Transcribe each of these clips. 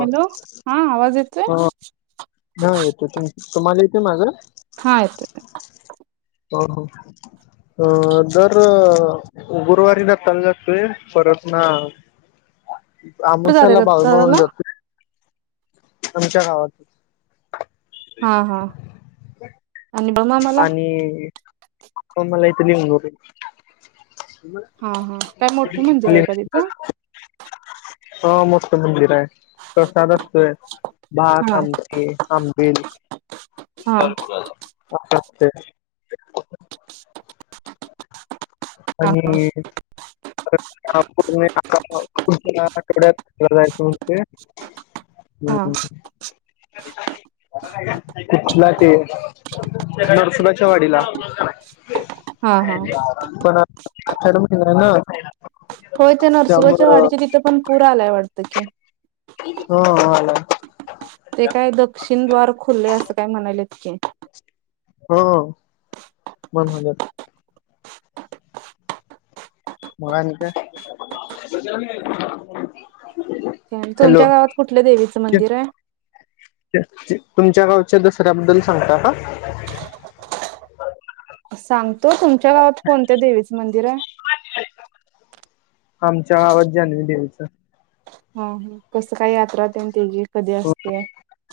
Hello हा आवाज येतोय ह हा येतोय कि तुम्हाला येतोय माझा हा येतोय हो हो अ दर गुरुवारी दत्ताला जातोय परत ना कुठे जाताय आमोशाला दत्ताला बाळूमामाला जातोय आमच्या गावात हा हा आणि बमा मला आणि त मला इथे [unintelligible] हा हा काय मोठं मंदिर आहे का तिथं हा मोठं मंदिर आहे प्रसाद असतोय भात हा आमठीे आंबील हा असं असंतय हा आणि आठवड्यातला जायचं म्हणजे ह हा कुठला ते नर्सुबाच्या वाडीला हा हा पण अठड महिन आहे ना होय ते नरसुहाच्या त्यामुळं वाडीचे तिथं पण पूरा आलाय वाटतं की हो हला ते काय दक्षिण दवार खुल्ले असं काय म्हणाले इतके हा मन मलााक तुमच्या गावात कुठले देवीचं मंदिर आहे तुमच्या गावच्या दसऱ्याबद्दल सांगता का सांगतो तुमच्या गावात कोणत्या देवीचं मंदिर आहे आमच्या आवाजनी द्यायचं ह कस काय यात्रा त्याचीी कधी असते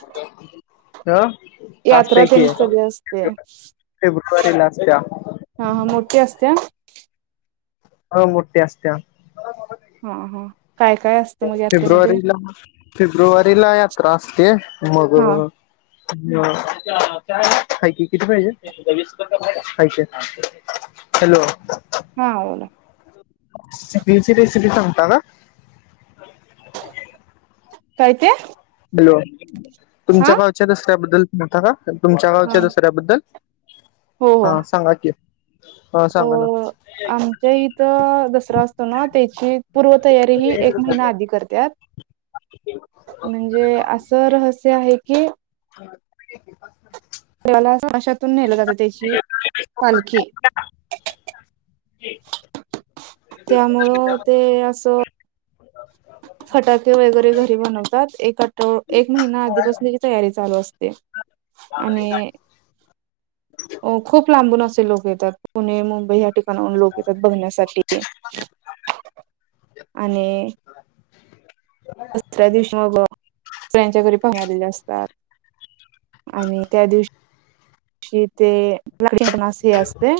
हो का ह यात्रा आजत की तेन आहे कधी असते फेब्रुवारीला अस हा हा मोठी असते ह मोूर्ती असते हा हा काय काय असतं मग यात्रेमध्ये फेब्रुवारीला फेब्रुवारीला यात्रा असते मग हा हो का क किती पाहिजे हॅलो हा बला स ब सि री सिटी सांगता का कायते हॅलो तुमच्या गावच्या दसऱ्याबद्दल सांगता का तुमच्या गावच्या दसऱ्याबद्दल हो हो हा सांगा की हा सांग ना अ आमच्या इथं दसरा असतो ना त्याची पूर्वतयारी ही एक महिना आधी करते म्हणजे असं रहस्य आहे की ह तलामाशातून नेलं जातं त्याची पालखी त्यामुं ते असं फटाके वगैरे घरी बनवतात एक आठ एक महिना आधीपासून तयारी चालू असते आणि खूप लांबून असे लोक येतात पुणे मुंबई ठिकाणाून लोक येतात बघण्यासाठी आणि दसऱ्या दिवशी मग दसऱ्यांच्या घरी पह आलेले असतात आणि त्या दिवशी श तेना स असते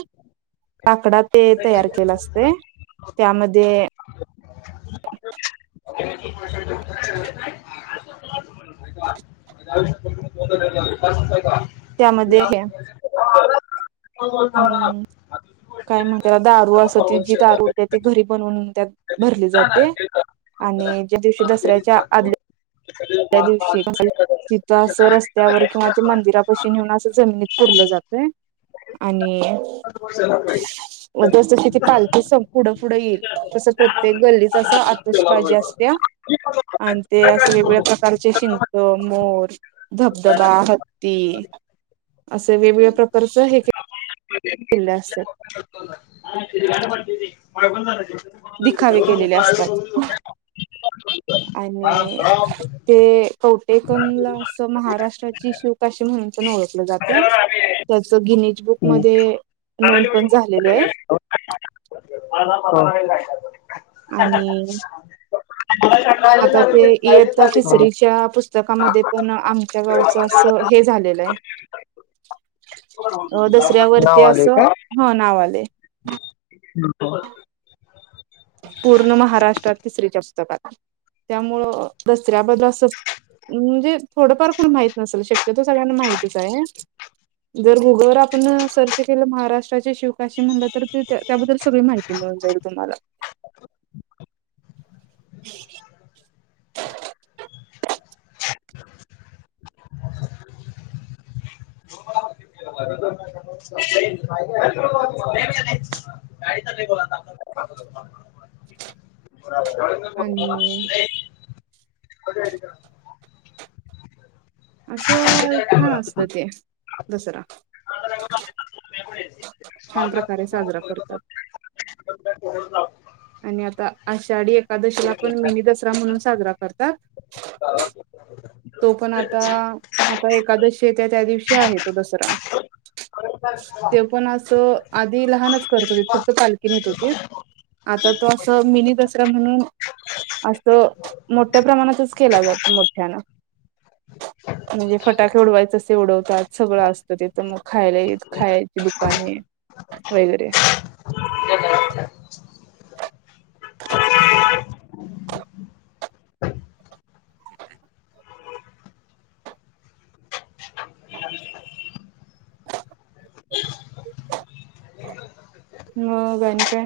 काकडात ते तयार केलं असते त्यामध्ये [inaudible] य का त्यामध्ये हे [inaudible] हम्म काय म्हणतेला दारू अस त जी दारूते ती घरी बनवून त्या काय म्हणतेला दारू अस त जी दारूते ती घरी बनवून त्या काय म्हणतेला दारू अस त जी दारूते ती घरी बनवून त्या असं रस्त्यावर किंवा ते मंदिरापशी नेऊन असं जमिनीत पुरलं जातय आणि ह जसं किथती पालखी पुढं पुढं येईल तसं प्रत्येक गल्लीच अस आतुषबाजी असत्या आणि ते असं वगळ प्रकारचे शिंक मोर धबधबा हत्ती असे वेगवेगळ्या प्रकारचं हे कला असल. हा पती म बण झा. दिखावे केलेले असतात. आणि. ते कवटेकनला असं महाराष्ट्राची शिवकाशी म्हणून प ओळखलं जातं. त्याच गिनीज बुक हम्म मध्ये नोंद पण झालेली आहे. ह ना म का. आणि. आता ते इयत्ता तिसरीच्या पुस्तकामध्ये पण आमच्या गावचं असं हे झालेलं आहे. हो हो. कुत्यावरती अस ह नाव आले. पूर्ण महाराष्ट्रात तिसरी्याच्या पुस्तकात त्यामुळं दसऱ्या बदल असं. म्हणजे थोडंफार कोण माहित नसेल शक्यतो सगळ्यांना माहितच आहे. जर गुगलवर आपण सर्च केलं महाराष्ट्राचे शिवकाशी म्हणलं तर त्या त्याबद्दल सगळी माहिती. माहीत मिळून जाईल तुम्हाला. ह. [inaudible] गाडीचा नाही बला ना आप. आणि नाही क. असं छान असत ते दसरा. म ये. छान प्रकारे साजरा करतात. हो आणि आता आषाढी एकादशीला पण मिनी दसरा म्हणून साजरा करतात. [inaudible] तो पण आता आता एकादशी येत्या त्या दिवशी आहे तो दसरा. ते पण असं आधी लहानच त होते फक्त पालखी नेत होती आता तो अस मिनी दसरा म्हणून. असं मोठ्या प्रमाणातच केला जातो मोठ्यानं. म्हणजे फटाके उडवायचें अस उडवतात सगळं असतं ते तर मग खायला खायची दुकान आहे. [inaudible] [inaudible] मग आणि काय?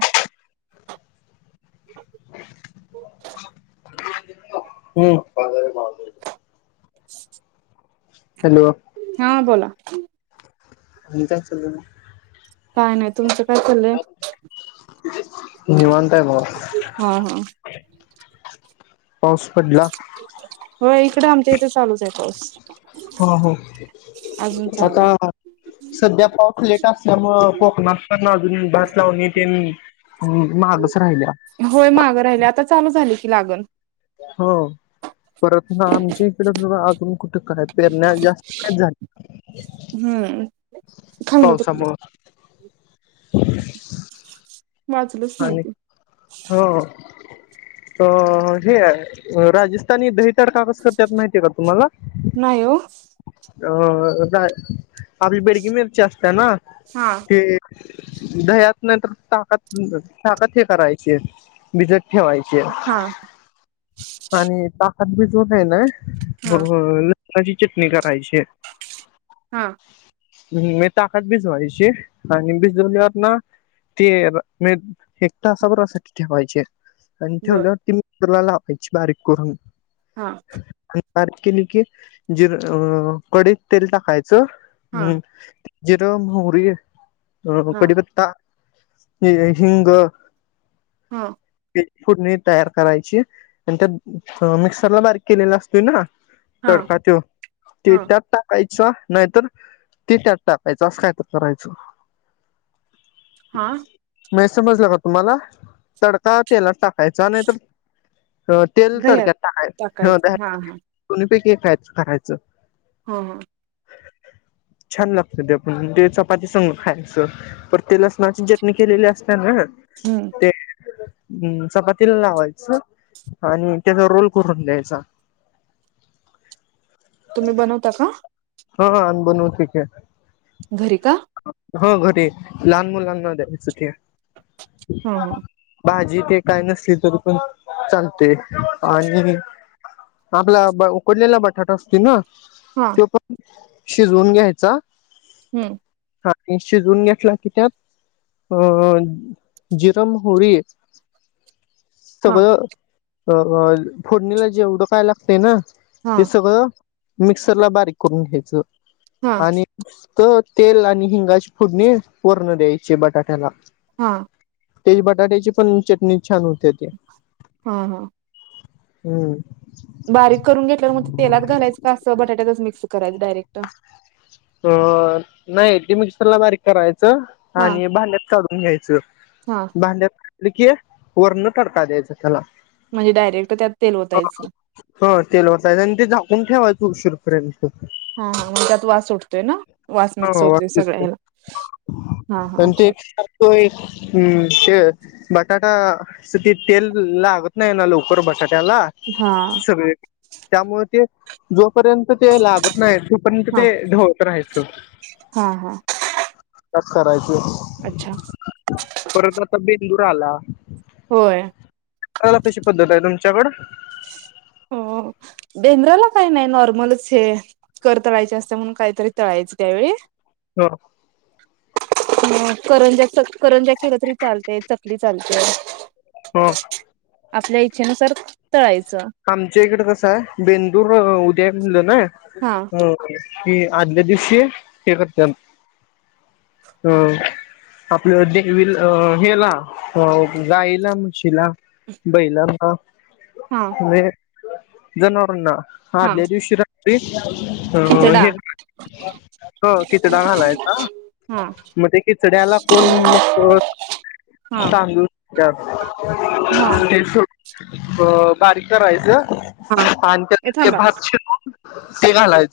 हम्! [inaudible] हॅलो! हा बोला. आणि काय चालाय मगं. काय नाही तुमचं काय चालंय. निवांत आहे बघा हा हा. पाऊस पडला? हो इकडं आमच्या इथे चालूच आहे पाऊस. हा. हो अजून चालू आता आहे सध्या पाऊस लेट असल्यामूळ कोकणात पण अजून भात लावणी ते ह मागच राहिल्या. होय मागं राहिले आता चालू झाले की लागन. हो परत ना आमच्या इकडे बघा अजून कुठे काय. पेरण्या जास्त नाहीत झाल्या. हम्म! [inaudible] पावसामुळं वाचलंच आणि नाहीत हो अ हे राजस्थानी दहिताड कागजकर्त्यात माहिती आहे का तुम्हाला. नाही ओ. अ नाही आपली बेडगी मिरची असते ना हा हे दह्यात नाही तर ताकात ताकद येत असते. चिप्स भिजत ठेवायचे. हा,, आणि ताकद बी जो आहे ना हा बरोबर लसणाची चटणी करायची. हा,,, भुमे ताकात भिजवायचे आणि भिजवल्यावर ना ते मी एकता सबरासाठी ठेवायचे. आणि बर ठेवल्यावरती मित्रला लावायची बारीक करून हा. आ. आणि बारिक केली की जिरं कढईत तेल टाकायचं हा हम् जिरं मोहरी हा कडीपत्ता ये हिंग. हा,,,, हीफोडणी तयार करायची आणि त्यात मिक्सरला बारीक केलेला असतोय ना हा तडका त्यो ते हा त्यात टाकायचा नाहीतर ते त्यात टाकायचं अस काय तर करायचं हा म्हणजे समजलं का तुम्हाला तडका तेलात टाकायचा नाहीं ह तेल दह्यात तडक्यात टाकाय टाकायचं हा हा दोन् पैकीयच टरायचं हा अ छान लागतं ते आपण ते चपाती संग खायचं पर ते लसणाची चटणी केलेली असनार ना हम्म ते हम्म चपातीला लावायचं आणि त्याचा रोल करून द्यायचा तुम्ही बनवता का? हा अन् बनवू ठीके घरी कर ह घरीे लहान मुलांना द्यायचं ते ह भाजी ते काय नसली तरी पण चालते आणि आपला उकडलेला बटाटा असते ना आ.,,, तो शिजवून घ्यायचा हम्म हा आणि शिजवून घेतला की त्यात अ, जिरं मोहरी हा सगळं अ फोडणीला जेवढं काय लागतयं ना हा ते सगळं मिक्सरला बारीक करून घ्यायचं हा आणि निस्त तेल आणि हिंगाची फोडणी वरनं द्यायची बटाट्याला हा ति बटाट्याची पण चटणी छान होते ते हा अ हम्म बारीक करून घेतल्यावर मग तेलात घालायचं का असं बटाट्यातच मिक्स करायचं डायरेक्ट अ नाही ती मिक्सरला बारीक करायचं. हा आणि भांड्यात काढून घ्यायचं हा भांड्यात काढलं की वरनं तडका द्यायचं त्याला म्हणजे डायरेक्ट त्यात तेल ओतायचं. ह तेल वतायचं आणि ते झाकून ठेवायचं उशीरपर्यंत हा हा म्हणजे त्यात वास उठतोय ना, वास मिक्स हो होतोय आणि ते सगळ्याला हा हा अच्छा होय हुं श बटाटा असं ते तेल लागत नाही ना लवकर बटाट्याला हा त्यामुळे ते जोपर्यंत ते लागत नाही तोपर्यंत हा ते ढव राहायचं हा हा तास करायच अच्छा परत आता बेंदूर आला. होय बेंद्राला कशी पद्धत आहे तुमच्याकडं? हो बेंद्राला काही नाही नॉर्मलच हे कर तळायची असत्या म्हणून काहीतरी तळायचं त्यावेळी हो अ करंज्या करंज्या केलं तरी चालतंय, चकली चालते. ह. आपल्या इच्छेनुसार तळायचं. आमच्या इकड कसं आहे बेंदूर उद्या आहे म्हणलं हा ना कि आदल्या दिवशी हे करत्यात ह आपलं देवी हेला गाईला, म्हशीला बैलांना हा म्हणजे जनावरांना हा आदल्या दिवशी रात्री हो खिचडा हे हो खिचडा घालायचा. हा मग ते खिचड्याला कोण मग हा तांदूळ हा बारीक करायचं हा आणि त्या ए ते थांबा भात शिजवून ते घालायचं.